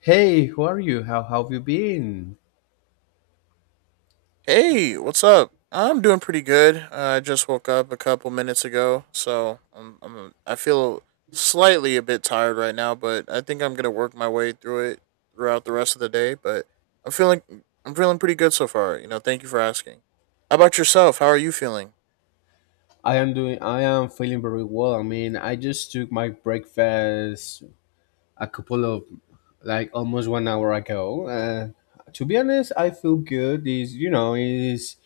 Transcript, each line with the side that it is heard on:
left: Hey, who are you? How have you been?
right: Hey, what's up? I'm doing pretty good. I just woke up a couple minutes ago, so I feel slightly a bit tired right now, but I think I'm gonna work my way through it throughout the rest of the day. But I'm feeling I'm feeling pretty good so far. You know, thank you for asking. How about yourself? How are you feeling?
left: I am doing. I am feeling very well. I mean, I just took my breakfast a couple of, like almost 1 hour ago. And to be honest, I feel good. Is you know is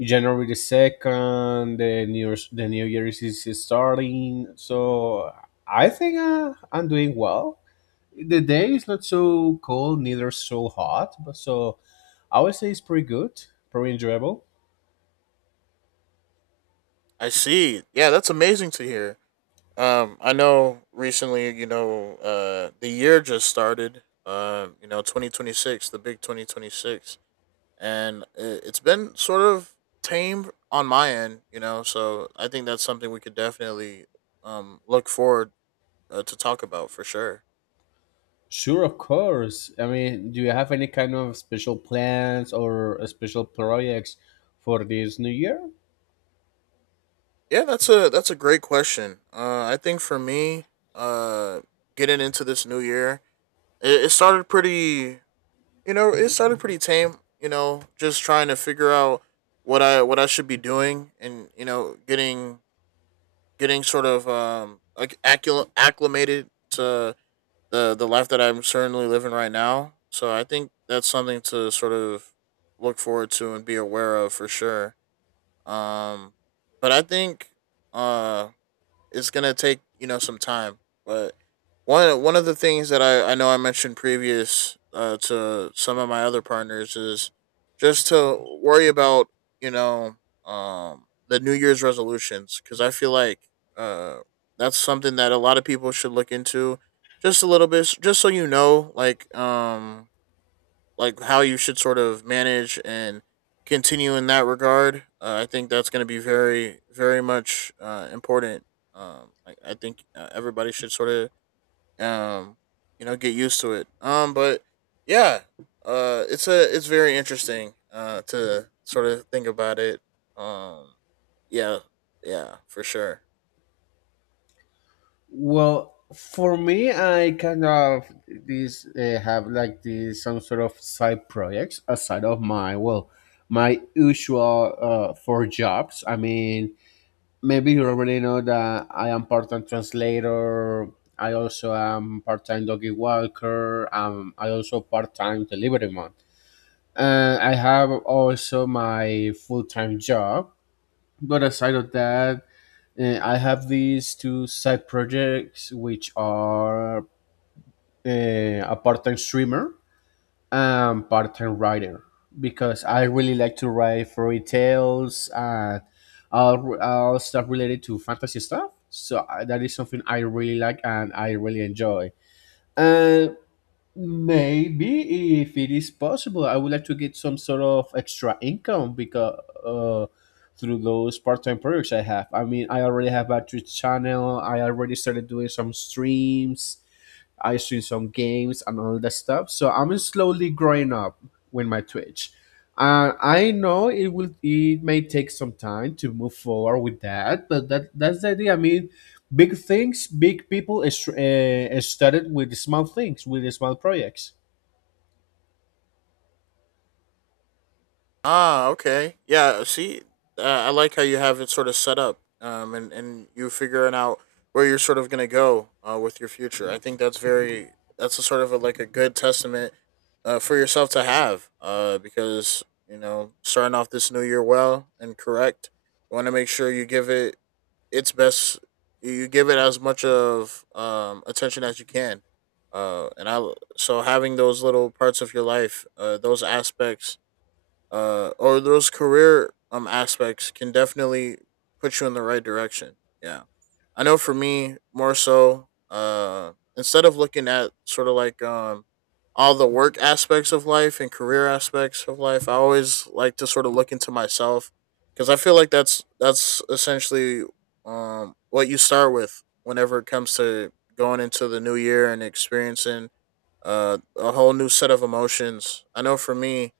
left: January the second. The new year is starting. So I think I'm doing well. The day is not so cold, neither so hot. But I would say it's pretty good, pretty enjoyable.
right: I see. Yeah, that's amazing to hear. I know recently, you know, the year just started. You know, 2026, the big 2026, and it's been sort of tame on my end, you know. So I think that's something we could definitely look forward to talk about for sure.
left: Sure, of course. I mean, do you have any kind of special plans or special projects for this new year?
right: Yeah, that's a great question. I think for me, uh, getting into this new year, it started pretty, you know, it started pretty tame. You know, just trying to figure out what I should be doing, and you know, getting sort of acclimated to the life that I'm certainly living right now. So I think that's something to sort of look forward to and be aware of for sure. Um, but I think uh it's gonna take, you know, some time. But one of the things that I know I mentioned previous to some of my other partners is just to worry about, you know, the New Year's resolutions, because I feel like uh, that's something that a lot of people should look into just a little bit, just so you know, like how you should sort of manage and continue in that regard. I think that's going to be very, very much important. I think everybody should sort of, um, you know, get used to it. But yeah, it's very interesting to sort of think about it. Um, yeah, yeah, for sure.
left: Well, for me, I kind of this have like this some sort of side projects aside of my well, my usual four jobs. I mean, maybe you already know that I am part-time translator. I also am part-time doggy walker. I also part-time delivery man. And I have also my full time job. But aside of that, I have these two side projects, which are a part time streamer and part time writer, because I really like to write fairy tales and all stuff related to fantasy stuff. So I, that is something I really like and I really enjoy. And maybe if it is possible, I would like to get some sort of extra income because through those part-time projects I have. I mean, I already have a Twitch channel. I already started doing some streams. I stream some games and all that stuff. So I'm slowly growing up with my Twitch. I know it will. It may take some time to move forward with that, but that's the idea. I mean, big things, big people is started with small things, with small projects.
right: Ah, okay. Yeah, see, I like how you have it sort of set up, and you figuring out where you're sort of gonna go with your future. I think that's very that's a sort of a, like a good testament for yourself to have, because you know starting off this new year well and correct, you want to make sure you give it its best. You give it as much of attention as you can, and I so having those little parts of your life, those aspects or those career aspects can definitely put you in the right direction. Yeah, I know for me more so. Instead of looking at sort of all the work aspects of life and career aspects of life, I always like to sort of look into myself because I feel like that's essentially what you start with whenever it comes to going into the new year and experiencing a whole new set of emotions. I know for me,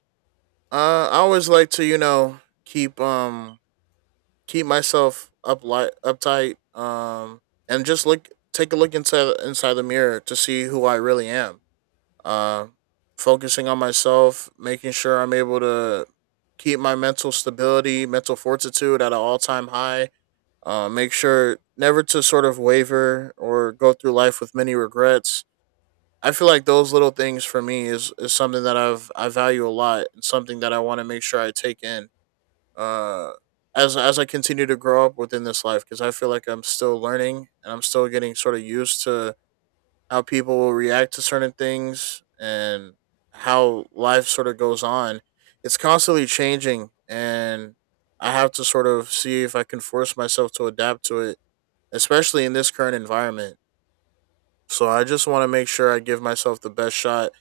right: I always like to, you know, keep um keep myself up light, uptight, and just look take a look inside the mirror to see who I really am. Uh, Focusing on myself, making sure I'm able to keep my mental stability, mental fortitude at an all time high. Make sure never to sort of waver or go through life with many regrets. I feel like those little things for me is something that I value a lot and something that I want to make sure I take in uh, as I continue to grow up within this life, because I feel like I'm still learning and I'm still getting sort of used to how people will react to certain things and how life sort of goes on. It's constantly changing, and I have to sort of see if I can force myself to adapt to it, especially in this current environment. So I just want to make sure I give myself the best shot,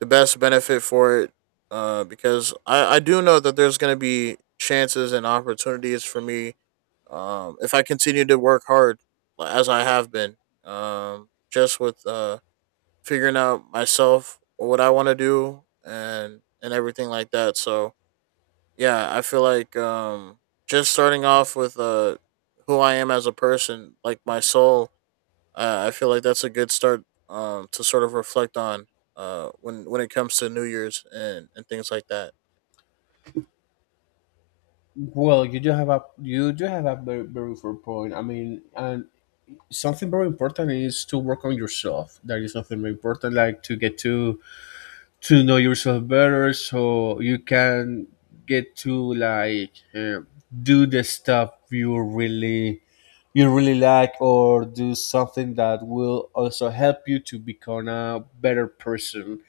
right: the best benefit for it, I do know that there's going to be chances and opportunities for me, if I continue to work hard like, as I have been, just with figuring out myself what I want to do and everything like that. So yeah, I feel like just starting off with who I am as a person, like my soul. I feel like that's a good start to sort of reflect on when it comes to New Year's and things like that.
left: Well, you do have a very, very fair point. I mean, and something very important is to work on yourself. That is something very important, like to get to know yourself better, so you can get to like do the stuff you really like, or do something that will also help you to become a better person.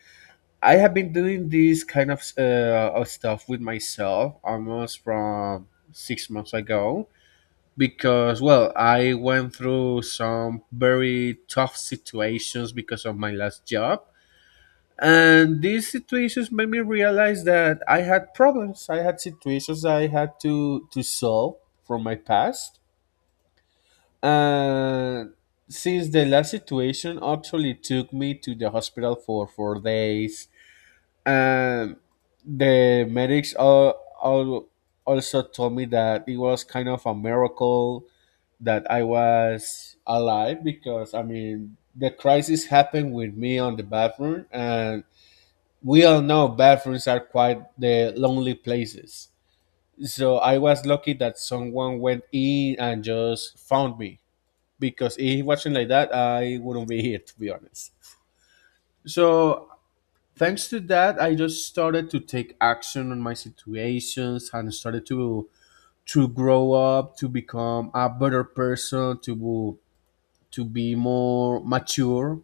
left: I have been doing this kind of stuff with myself almost from 6 months ago because, well, I went through some very tough situations because of my last job. And these situations made me realize that I had problems. I had situations I had to solve from my past. And since the last situation actually took me to the hospital for 4 days and the medics all also told me that it was kind of a miracle that I was alive, because I mean the crisis happened with me on the bathroom and we all know bathrooms are quite the lonely places. So I was lucky that someone went in and just found me, because if it wasn't like that, I wouldn't be here to be honest. So thanks to that, I just started to take action on my situations and started to grow up, to become a better person, to be more mature,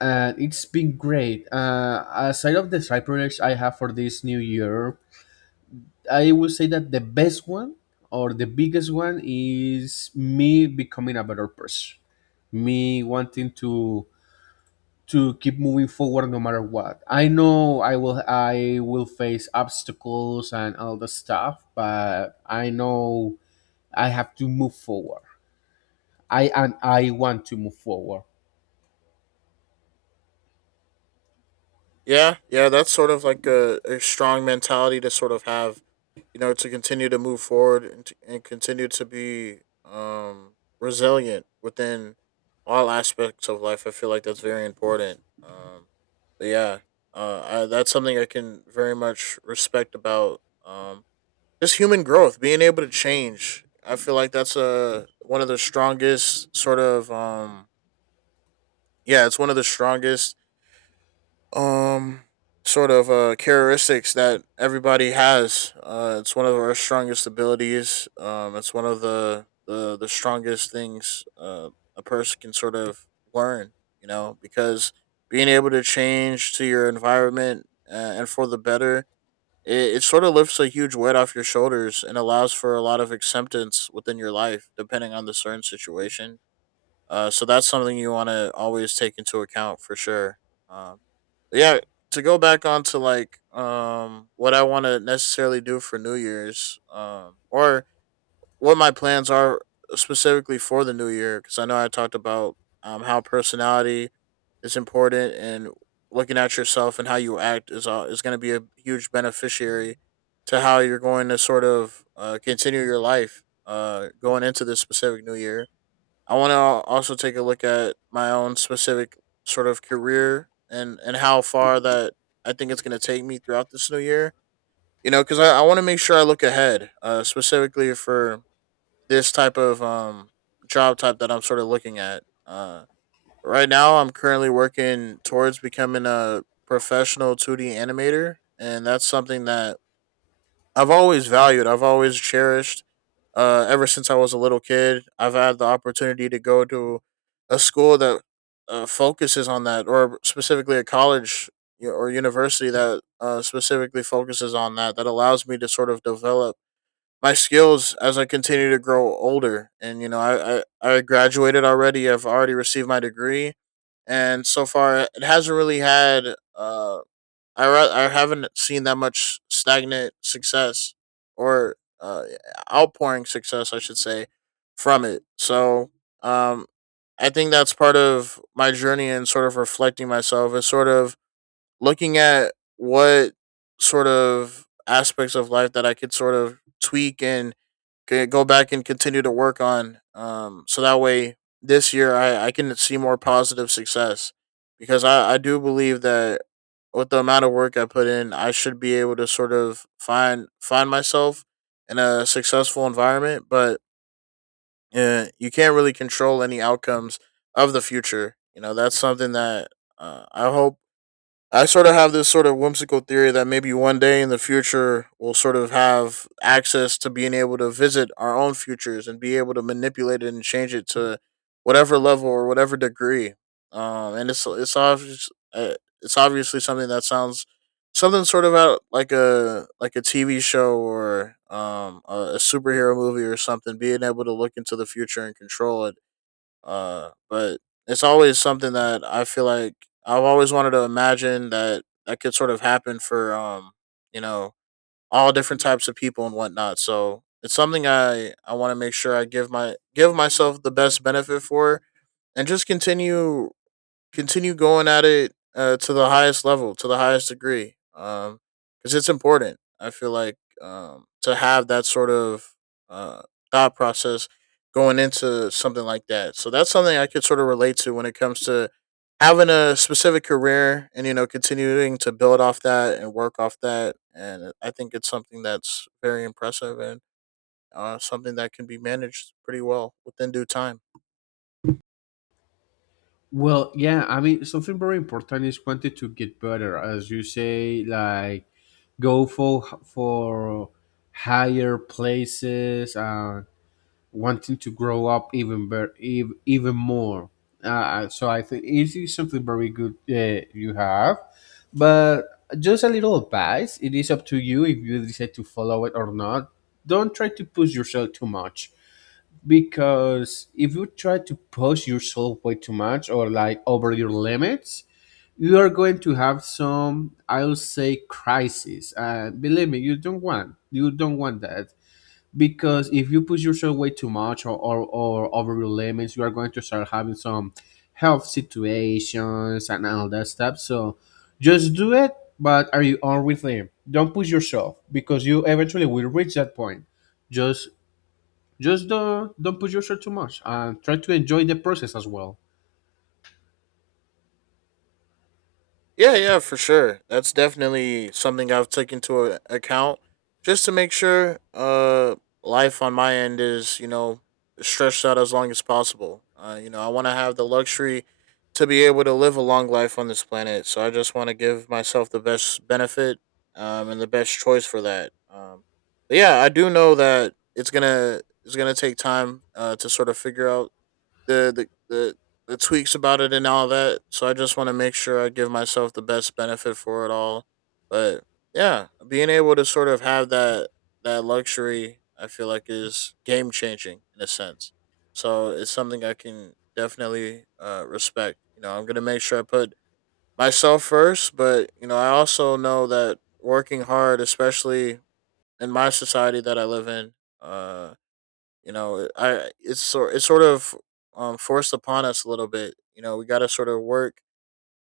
left: and it's been great. Aside of the cyberplex I have for this new year, I will say that the best one or the biggest one is me becoming a better person, me wanting to keep moving forward no matter what. I know I will face obstacles and all the stuff, but I know I have to move forward. I and I want to move forward.
right: Yeah, yeah, that's sort of like a strong mentality to sort of have, you know, to continue to move forward and continue to be um, resilient within all aspects of life. I feel like that's very important. But yeah, that's something I can very much respect about, um, just human growth, being able to change. I feel like that's a one of the strongest sort of yeah, it's one of the strongest um sort of characteristics that everybody has. It's one of our strongest abilities. It's one of the strongest things a person can sort of learn, you know, because being able to change to your environment and for the better, it sort of lifts a huge weight off your shoulders and allows for a lot of acceptance within your life, depending on the certain situation. So that's something you want to always take into account for sure. Um, yeah to go back on to what I want to necessarily do for New Year's or what my plans are specifically for the new year, because I know I talked about how personality is important, and looking at yourself and how you act is going to be a huge beneficiary to how you're going to sort of continue your life going into this specific new year. I want to also take a look at my own specific sort of career and how far that I think it's going to take me throughout this new year. You know, because I want to make sure I look ahead, specifically for this type of job type that I'm sort of looking at. Right now, I'm currently working towards becoming a professional 2D animator, and that's something that I've always valued. I've always cherished ever since I was a little kid. I've had the opportunity to go to a school that focuses on that, or specifically a college or university that specifically focuses on that, that allows me to sort of develop my skills as I continue to grow older. And, you know, I graduated already, I've already received my degree. And so far, it hasn't really had. Uh, I haven't seen that much stagnant success or uh, outpouring success, I should say, from it. So um, I think that's part of my journey, and sort of reflecting myself is sort of looking at what sort of aspects of life that I could sort of tweak and go back and continue to work on. So that way this year I can see more positive success, because I do believe that with the amount of work I put in, I should be able to sort of find myself in a successful environment. But you can't really control any outcomes of the future. You know that's something that I hope I sort of have this sort of whimsical theory that maybe one day in the future we'll sort of have access to being able to visit our own futures and be able to manipulate it and change it to whatever level or whatever degree. And it's obvious it's obviously something that sounds something sort of out like a TV show or a superhero movie or something. Being able to look into the future and control it but it's always something that I feel like I've always wanted to imagine that that could sort of happen for, you know, all different types of people and whatnot. So it's something I want to make sure I give myself the best benefit for and just continue going at it to the highest level, to the highest degree, because it's important. I feel like, to have that sort of uh, thought process going into something like that. So that's something I could sort of relate to when it comes to having a specific career and you know continuing to build off that and work off that. And I think it's something that's very impressive and something that can be managed pretty well within due time.
left: Well, yeah, I mean something very important is wanting to get better, as you say, like go for higher places and wanting to grow up even better, even more. So I think it is something very good you have, but just a little advice. It is up to you if you decide to follow it or not. Don't try to push yourself too much, because if you try to push yourself way too much or like over your limits, you are going to have some, I'll say, crisis. And believe me, you don't want that, because if you push yourself way too much or over your limits, you are going to start having some health situations and all that stuff. So just do it, but are you on with them, don't push yourself because you eventually will reach that point. Just just don't push yourself too much and try to enjoy the process as well.
right: Yeah, yeah, for sure. That's definitely something I've taken into account just to make sure life on my end is, you know, stretched out as long as possible. You know, I want to have the luxury to be able to live a long life on this planet. So I just want to give myself the best benefit and the best choice for that. But yeah, I do know that it's going to take time to sort of figure out the the tweaks about it and all that. So I just want to make sure I give myself the best benefit for it all. But yeah, being able to sort of have that luxury, I feel like is game changing in a sense. So it's something I can definitely respect. You know, I'm gonna make sure I put myself first, but you know, I also know that working hard, especially in my society that I live in, uh, you know I it's sort of forced upon us a little bit. You know, we got to sort of work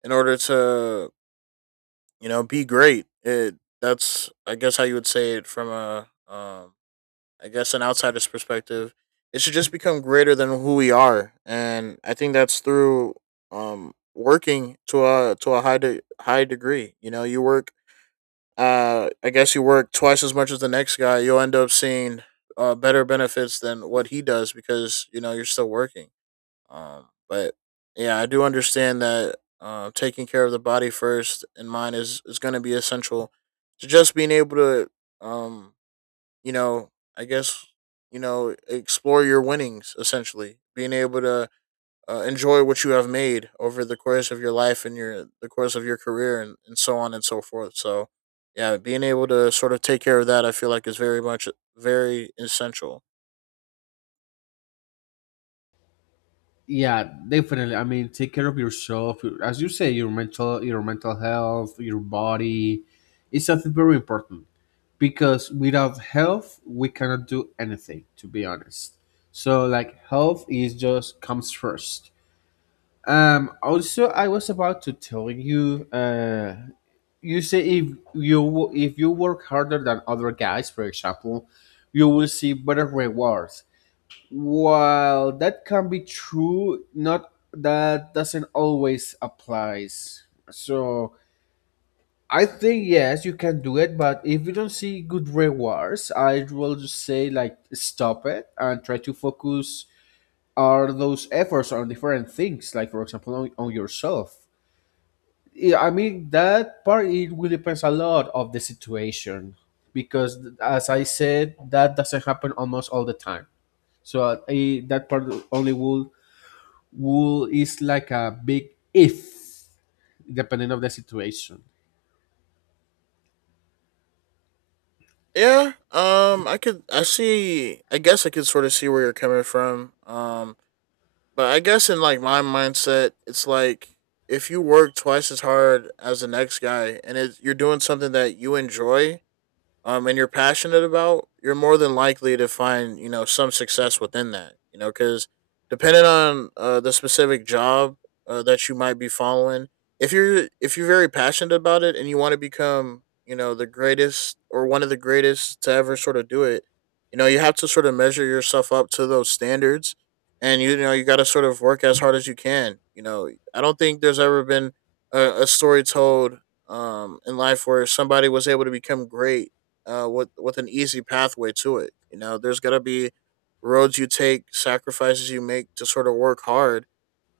right: in order to, you know, be great. It That's, I guess, how you would say it from a um I guess an outsider's perspective. It should just become greater than who we are, and I think that's through working to a high degree. You know, you work I guess you work twice as much as the next guy, you'll end up seeing better benefits than what he does because you know you're still working. But yeah, I do understand that taking care of the body first in mind is going to be essential to just being able to, um, you know, I guess, you know, explore your winnings essentially, being able to enjoy what you have made over the course of your life and your the course of your career and so on and so forth. So yeah, being able to sort of take care of that, I feel like is very much very essential.
left: Yeah, definitely. I mean, take care of yourself, as you say, your mental health, your body. It's something very important, because without health we cannot do anything to be honest. So like health is just comes first. Also I was about to tell you, you say if if you work harder than other guys, for example, you will see better rewards. While that can be true, not that doesn't always applies. So I think yes, you can do it, but if you don't see good rewards, I will just say like stop it and try to focus are those efforts on different things, like for example on yourself. Yeah, I mean that part it will depends a lot of the situation, because as I said, that doesn't happen almost all the time. So that part only will is like a big if depending of the situation.
right: Yeah, I guess I could sort of see where you're coming from. But I guess in like my mindset, it's like if you work twice as hard as the next guy and you're doing something that you enjoy and you're passionate about, you're more than likely to find, you know, some success within that. You know, cuz depending on the specific job that you might be following, if you're very passionate about it and you want to become, you know, the greatest or one of the greatest to ever sort of do it, you know, you have to sort of measure yourself up to those standards, and you know, you got to sort of work as hard as you can. You know, I don't think there's ever been a story told in life where somebody was able to become great with an easy pathway to it. You know, there's got to be roads you take, sacrifices you make to sort of work hard.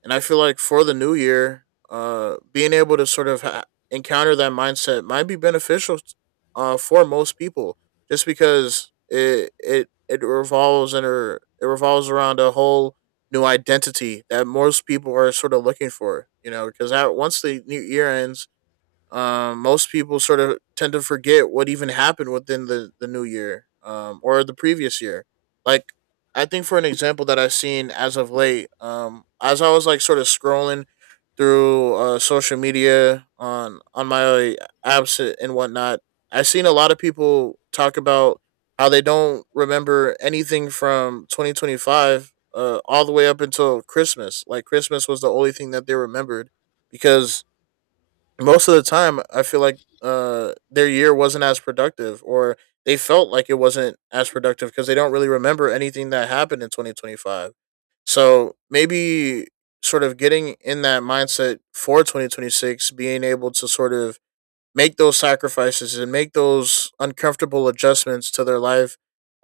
right: And I feel like for the new year, being able to sort of encounter that mindset might be beneficial for most people, just because it revolves and it revolves around a whole new identity that most people are sort of looking for. You know, because once the new year ends, most people sort of tend to forget what even happened within the new year or the previous year. Like, I think for an example that I've seen as of late, as I was like sort of scrolling through social media on my apps and whatnot, I've seen a lot of people talk about how they don't remember anything from 2025 all the way up until Christmas. Like Christmas was the only thing that they remembered because most of the time I feel like their year wasn't as productive, or they felt like it wasn't as productive because they don't really remember anything that happened in 2025. So maybe sort of getting in that mindset for 2026, being able to sort of make those sacrifices and make those uncomfortable adjustments to their life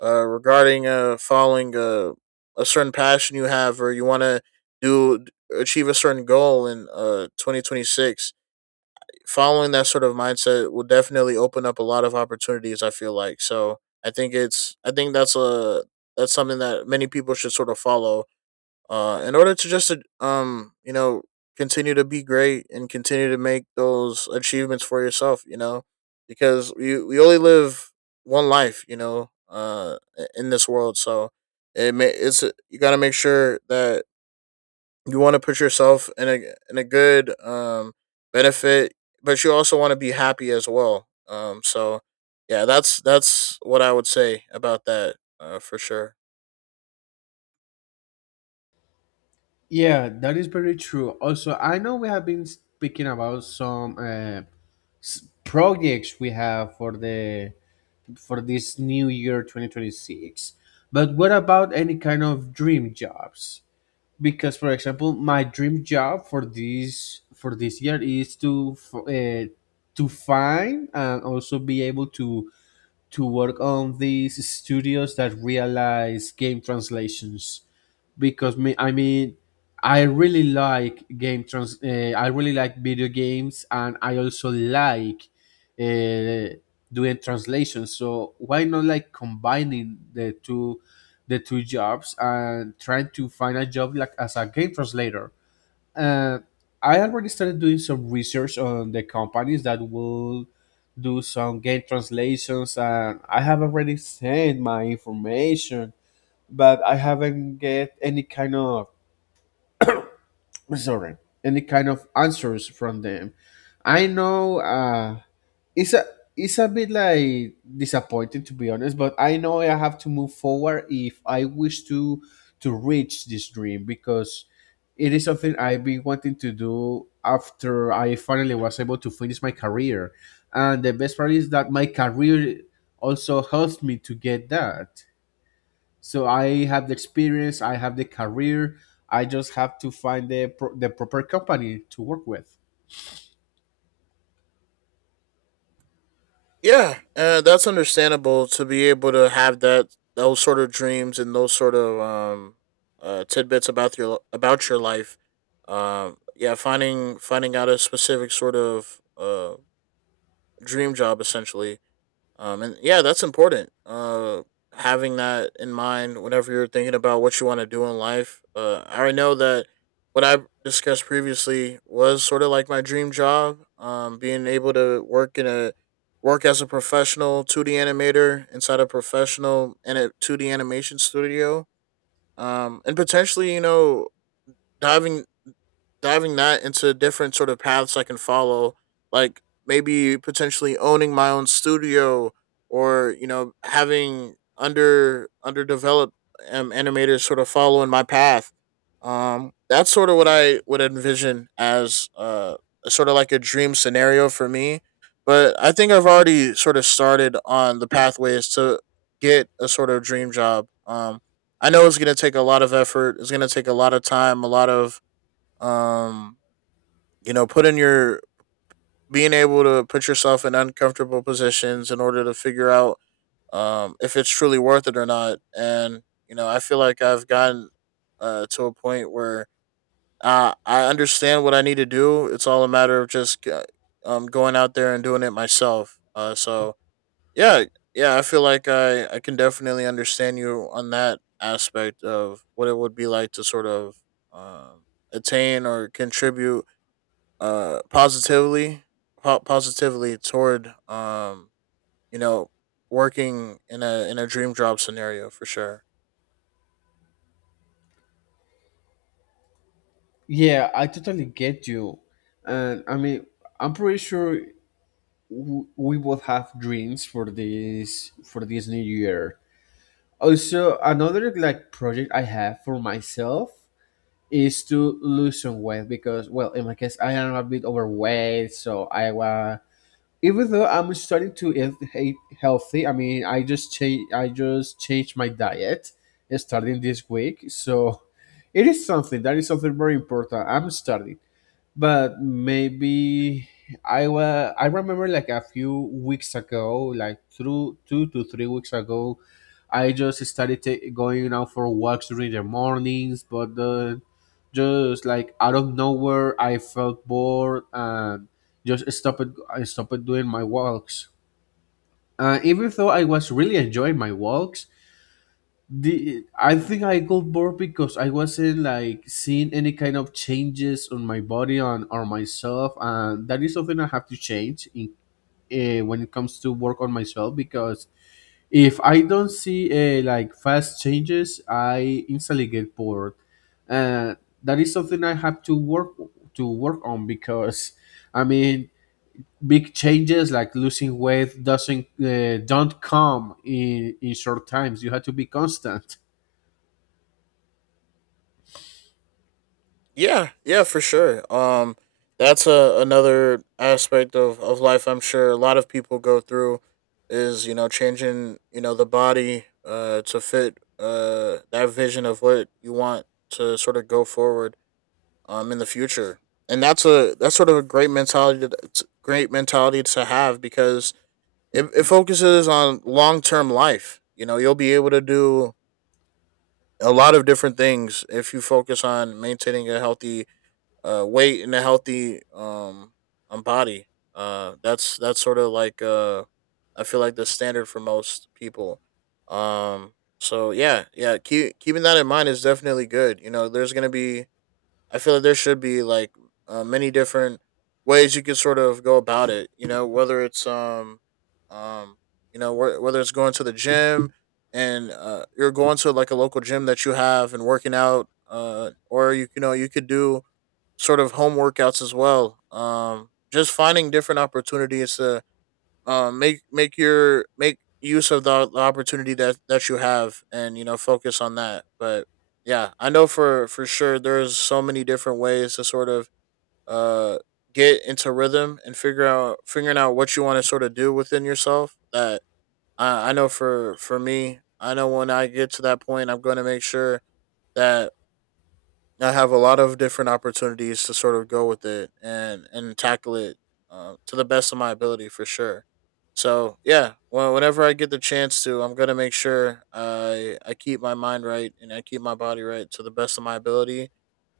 right: regarding following a certain passion you have, or you want to do achieve a certain goal in 2026, following that sort of mindset will definitely open up a lot of opportunities, I feel like. So I think that's a that's something that many people should sort of follow in order to just you know continue to be great and continue to make those achievements for yourself, you know, because we only live one life, you know, in this world. So it's you got to make sure that you want to put yourself in a good benefit, but you also want to be happy as well. So yeah, that's what I would say about that for sure.
left: Yeah, that is very true. Also, I know we have been speaking about some projects we have for the for this new year 2026. But what about any kind of dream jobs? Because, for example, my dream job for this year is to to find and also be able to work on these studios that realize game translations, because me I mean I really like video games and I also like uh, doing translations. So why not like combining the two jobs and trying to find a job like as a game translator. uh, I already started doing some research on the companies that will do some game translations and I have already sent my information, but I haven't get any kind of sorry any kind of answers from them. I know it's a it's a bit like disappointing to be honest, but I know I have to move forward if I wish to reach this dream, because it is something I've been wanting to do after I finally was able to finish my career, and the best part is that my career also helps me to get that. So I have the experience, I have the career. I just have to find the the proper company to work with.
right: Yeah, that's understandable, to be able to have that, those sort of dreams and those sort of tidbits about your life. Yeah, finding out a specific sort of dream job essentially. And yeah, that's important. Having that in mind whenever you're thinking about what you want to do in life. I already know that what I discussed previously was sort of like my dream job. Being able to work as a professional 2D animator inside a professional and a 2D animation studio. And potentially, you know, diving diving that into different sort of paths I can follow, like maybe potentially owning my own studio, or you know having underdeveloped animators sort of following my path. That's sort of what I would envision as sort of like a dream scenario for me. But I think I've already sort of started on the pathways to get a sort of dream job. I know it's going to take a lot of effort. It's going to take a lot of time, a lot of um you know put in your being able to put yourself in uncomfortable positions in order to figure out if it's truly worth it or not. And you know, I feel like I've gotten to a point where I understand what I need to do. It's all a matter of just going out there and doing it myself. So yeah, yeah, I feel like I can definitely understand you on that aspect of what it would be like to sort of um attain or contribute positively, positively toward you know working in a dream job scenario for sure.
left: Yeah, I totally get you. And I mean, I'm pretty sure we both have dreams for this new year. Also, another like project I have for myself is to lose some weight because, well, in my case, I am a bit overweight, so I was even though I'm starting to eat healthy, I mean, I just changed my diet starting this week. So it is something that is something very important. I'm starting, but maybe I remember like a few weeks ago like through 2 to 3 weeks ago I just started going out for walks during the mornings, but just like out of nowhere I felt bored and just stopped. I stopped doing my walks, even though I was really enjoying my walks. The I think I got bored because I wasn't like seeing any kind of changes on my body on or myself, and that is something I have to change in when it comes to work on myself, because if I don't see like fast changes, I instantly get bored. Uh, that is something I have to work on, because I mean big changes like losing weight doesn't don't come in short times. You have to be constant.
right: Yeah, yeah, for sure. That's another aspect of life, I'm sure a lot of people go through, is you know changing you know the body to fit that vision of what you want to sort of go forward in the future. And that's a that's sort of a great mentality great mentality to have because it focuses on long term life. You know, you'll be able to do a lot of different things if you focus on maintaining a healthy weight and a healthy body. That's sort of like I feel like the standard for most people. Um, so yeah, yeah, keeping that in mind is definitely good. You know, there's gonna be I feel like there should be like many different ways you can sort of go about it. You know, whether it's um, you know, whether it's going to the gym and you're going to like a local gym that you have and working out, or you know you could do sort of home workouts as well. Just finding different opportunities to make use of the opportunity that that you have, and you know, focus on that. But yeah, I know for sure there's so many different ways to sort of uh get into rhythm and figure out figuring out what you want to sort of do within yourself. That I know for me, I know when I get to that point, I'm going to make sure that I have a lot of different opportunities to sort of go with it and tackle it, to the best of my ability for sure. So yeah, well, whenever I get the chance to, I'm gonna make sure I keep my mind right and I keep my body right to the best of my ability,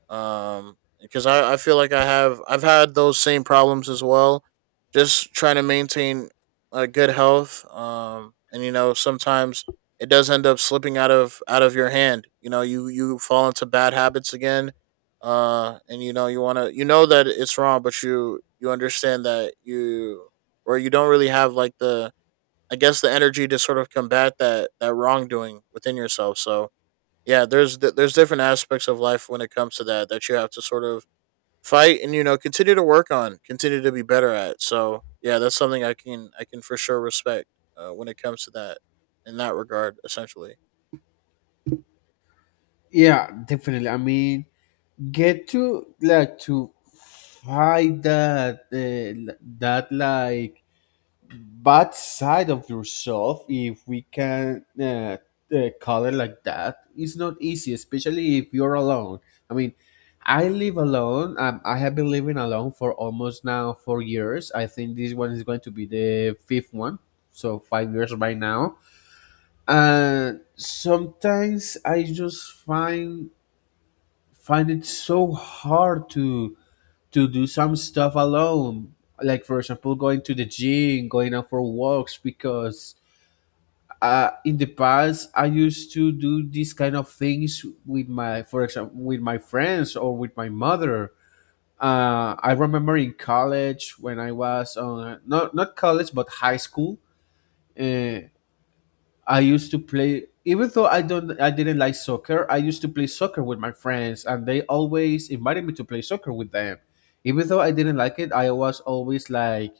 right: because I feel like I've had those same problems as well, just trying to maintain a good health, and you know sometimes it does end up slipping out of your hand. You know, you fall into bad habits again. And you know, you want to, you know that it's wrong, but you understand that you, or you don't really have like the, I guess, the energy to sort of combat that wrongdoing within yourself. So yeah, there's different aspects of life when it comes to that, that you have to sort of fight and, you know, continue to work on, continue to be better at. So yeah, that's something I can for sure respect when it comes to that, in that regard essentially.
left: Yeah, definitely. I mean, get to like to fight that that like bad side of yourself, if we can call it like that. It's not easy, especially if you're alone. I mean, I live alone. I have been living alone for almost now 4 years. I think this one is going to be the fifth one, so 5 years by now. And sometimes I just find it so hard to do some stuff alone, like for example going to the gym, going out for walks, because in the past I used to do these kind of things with my friends or with my mother. I remember in college, when I was on not not college but high school, uh, I used to play, even though I didn't like soccer, I used to play soccer with my friends, and they always invited me to play soccer with them. Even though I didn't like it, I was always like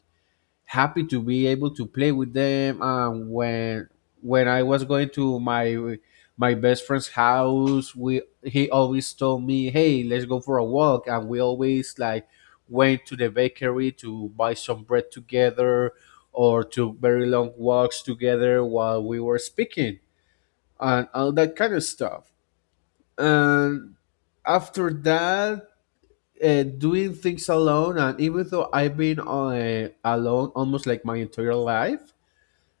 left: happy to be able to play with them. And when I was going to my best friend's house, we he always told me, "Hey, let's go for a walk," and we always like went to the bakery to buy some bread together, or to very long walks together while we were speaking and all that kind of stuff. And after that, doing things alone, and even though I've been alone almost like my entire life,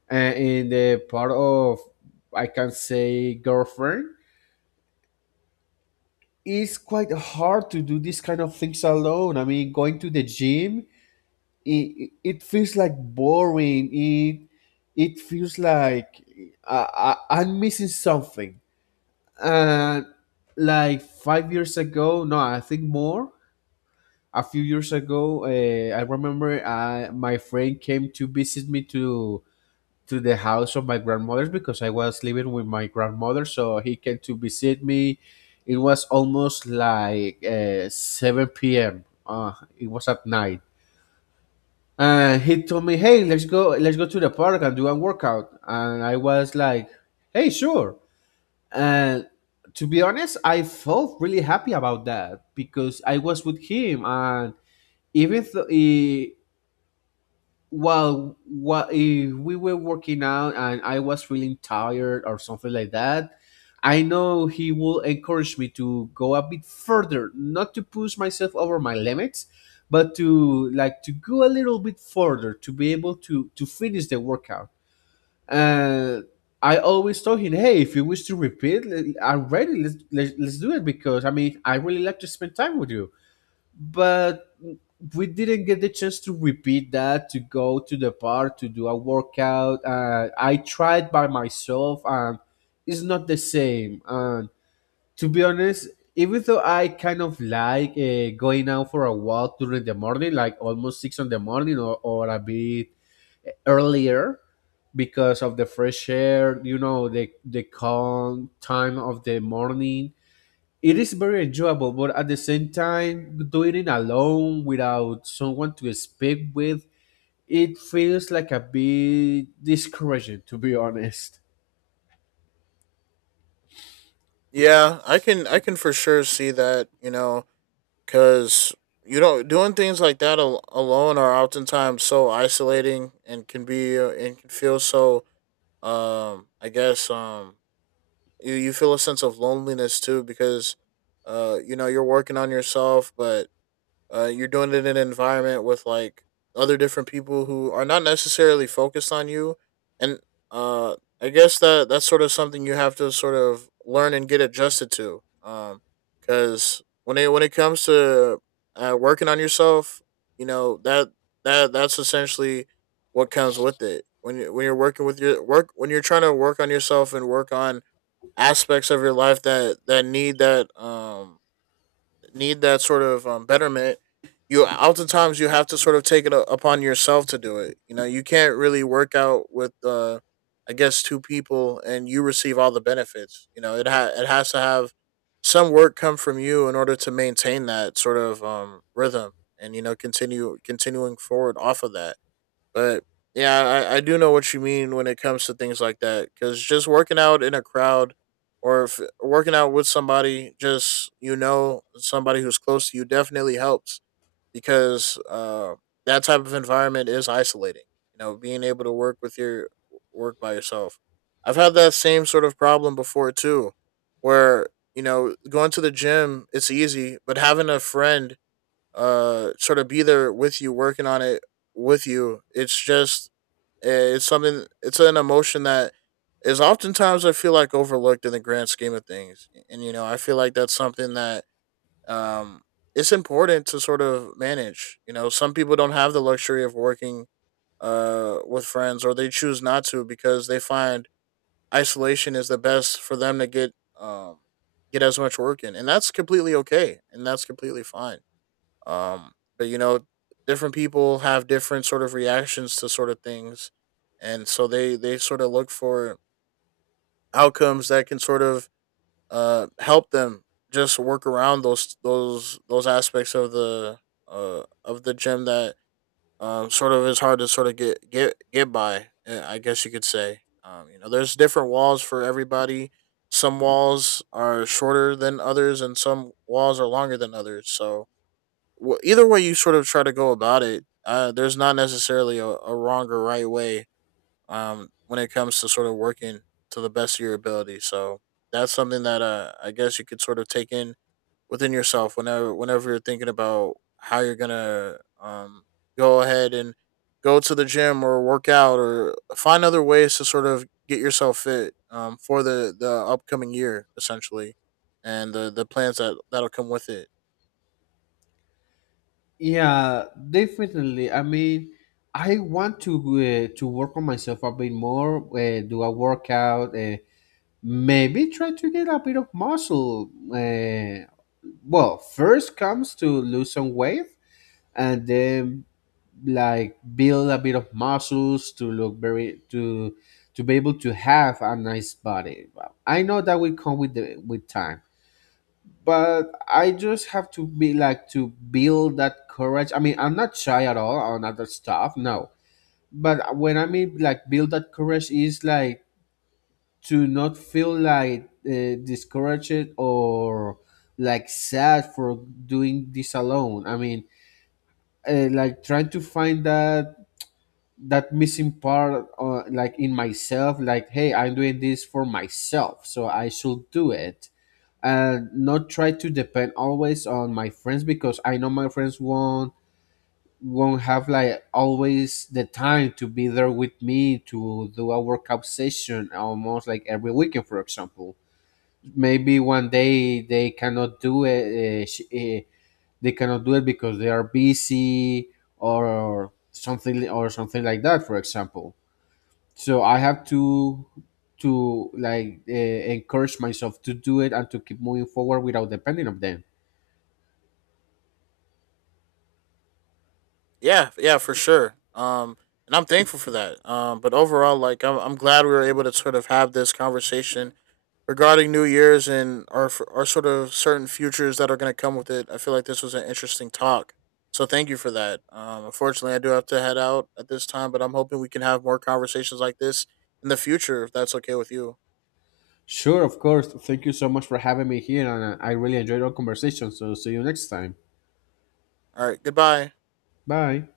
left: and in the part of, I can say, girlfriend, it's quite hard to do these kind of things alone. I mean, going to the gym, it feels like boring. It feels like I'm missing something. And like 5 years ago, no, I think more. A few years ago, I remember my friend came to visit me to the house of my grandmother's, because I was living with my grandmother, so he came to visit me. It was almost like 7 p.m. It was at night. And he told me, "Hey, let's go to the park and do a workout." And I was like, "Hey, sure." And to be honest, I felt really happy about that because I was with him, and even though, well, what if we were working out and I was really tired or something like that, I know he will encourage me to go a bit further, not to push myself over my limits, but to like to go a little bit further to be able to finish the workout. And I always told him, "Hey, if you wish to repeat, I'm ready, let's do it, because I mean I really like to spend time with you." But we didn't get the chance to repeat that, to go to the park to do a workout. I tried by myself, and it's not the same. And to be honest, even though I kind of like going out for a walk during the morning, like almost six in the morning, or a bit earlier, because of the fresh air, you know, the calm time of the morning, it is very enjoyable. But at the same time, doing it alone without someone to speak with, it feels like a bit discouraging, to be honest.
right: Yeah, I can for sure see that, you know, because you don't, doing things like that alone are oftentimes so isolating and can be and can feel so, I guess, you you feel a sense of loneliness too because, you know, you're working on yourself but, you're doing it in an environment with like other different people who are not necessarily focused on you. And uh I guess that that's sort of something you have to sort of learn and get adjusted to. Because when it comes to working on yourself, you know that that's essentially what comes with it. When you're working with your work, when you're trying to work on yourself and work on aspects of your life that need that, need that sort of betterment, you oftentimes you have to sort of take it upon yourself to do it. You know, you can't really work out with, I guess, two people and you receive all the benefits. You know, it has to have some work come from you in order to maintain that sort of rhythm, and, you know, continue continuing forward off of that. But yeah, I do know what you mean when it comes to things like that, because just working out in a crowd, or if working out with somebody, just, you know, somebody who's close to you definitely helps, because that type of environment is isolating. You know, being able to work with your, work by yourself. I've had that same sort of problem before too, where, you know, going to the gym, it's easy, but having a friend sort of be there with you working on it with you, it's just, it's something, it's an emotion that is oftentimes, I feel like, overlooked in the grand scheme of things. And you know, I feel like that's something that, um it's important to sort of manage. You know, some people don't have the luxury of working with friends, or they choose not to because they find isolation is the best for them to get, um get as much work in, and that's completely okay and that's completely fine. um, but, you know, different people have different sort of reactions to sort of things, and so they sort of look for outcomes that can sort of help them just work around those aspects of the gym that, sort of is hard to sort of get by, I guess you could say. You know, there's different walls for everybody. Some walls are shorter than others, and some walls are longer than others. So, either way you sort of try to go about it, there's not necessarily a wrong or right way, when it comes to sort of working to the best of your ability. So that's something that, I guess you could sort of take in within yourself, whenever you're thinking about how you're gonna, go ahead and go to the gym or work out or find other ways to sort of get yourself fit, for the upcoming year essentially, and the plans that that'll come with it.
left: Yeah, definitely. I mean, I want to work on myself a bit more, do a workout, maybe try to get a bit of muscle. Well, first comes to lose some weight, and then like build a bit of muscles to look very to be able to have a nice body. Well, I know that will come with the with time, but I just have to be like to build that courage. I mean, I'm not shy at all on other stuff, no. But when I mean like build that courage is like to not feel like discouraged, or like sad for doing this alone. I mean, like trying to find that missing part, like in myself, like, hey, I'm doing this for myself so I should do it, and not try to depend always on my friends, because I know my friends won't have like always the time to be there with me to do a workout session almost like every weekend, for example. Maybe one day they cannot do it, they cannot do it because they are busy or something, or something like that, for example. So I have to like encourage myself to do it and to keep moving forward without depending on them.
right: Yeah, yeah, for sure. And I'm thankful for that. But overall, like, I'm glad we were able to sort of have this conversation regarding New Year's and our sort of certain futures that are going to come with it. I feel like this was an interesting talk. So thank you for that. Unfortunately, I do have to head out at this time, but I'm hoping we can have more conversations like this in the future if that's okay with you.
left: Sure, of course. Thank you so much for having me here, and I really enjoyed our conversation. So see you next time.
right: All right, goodbye.
left: Bye.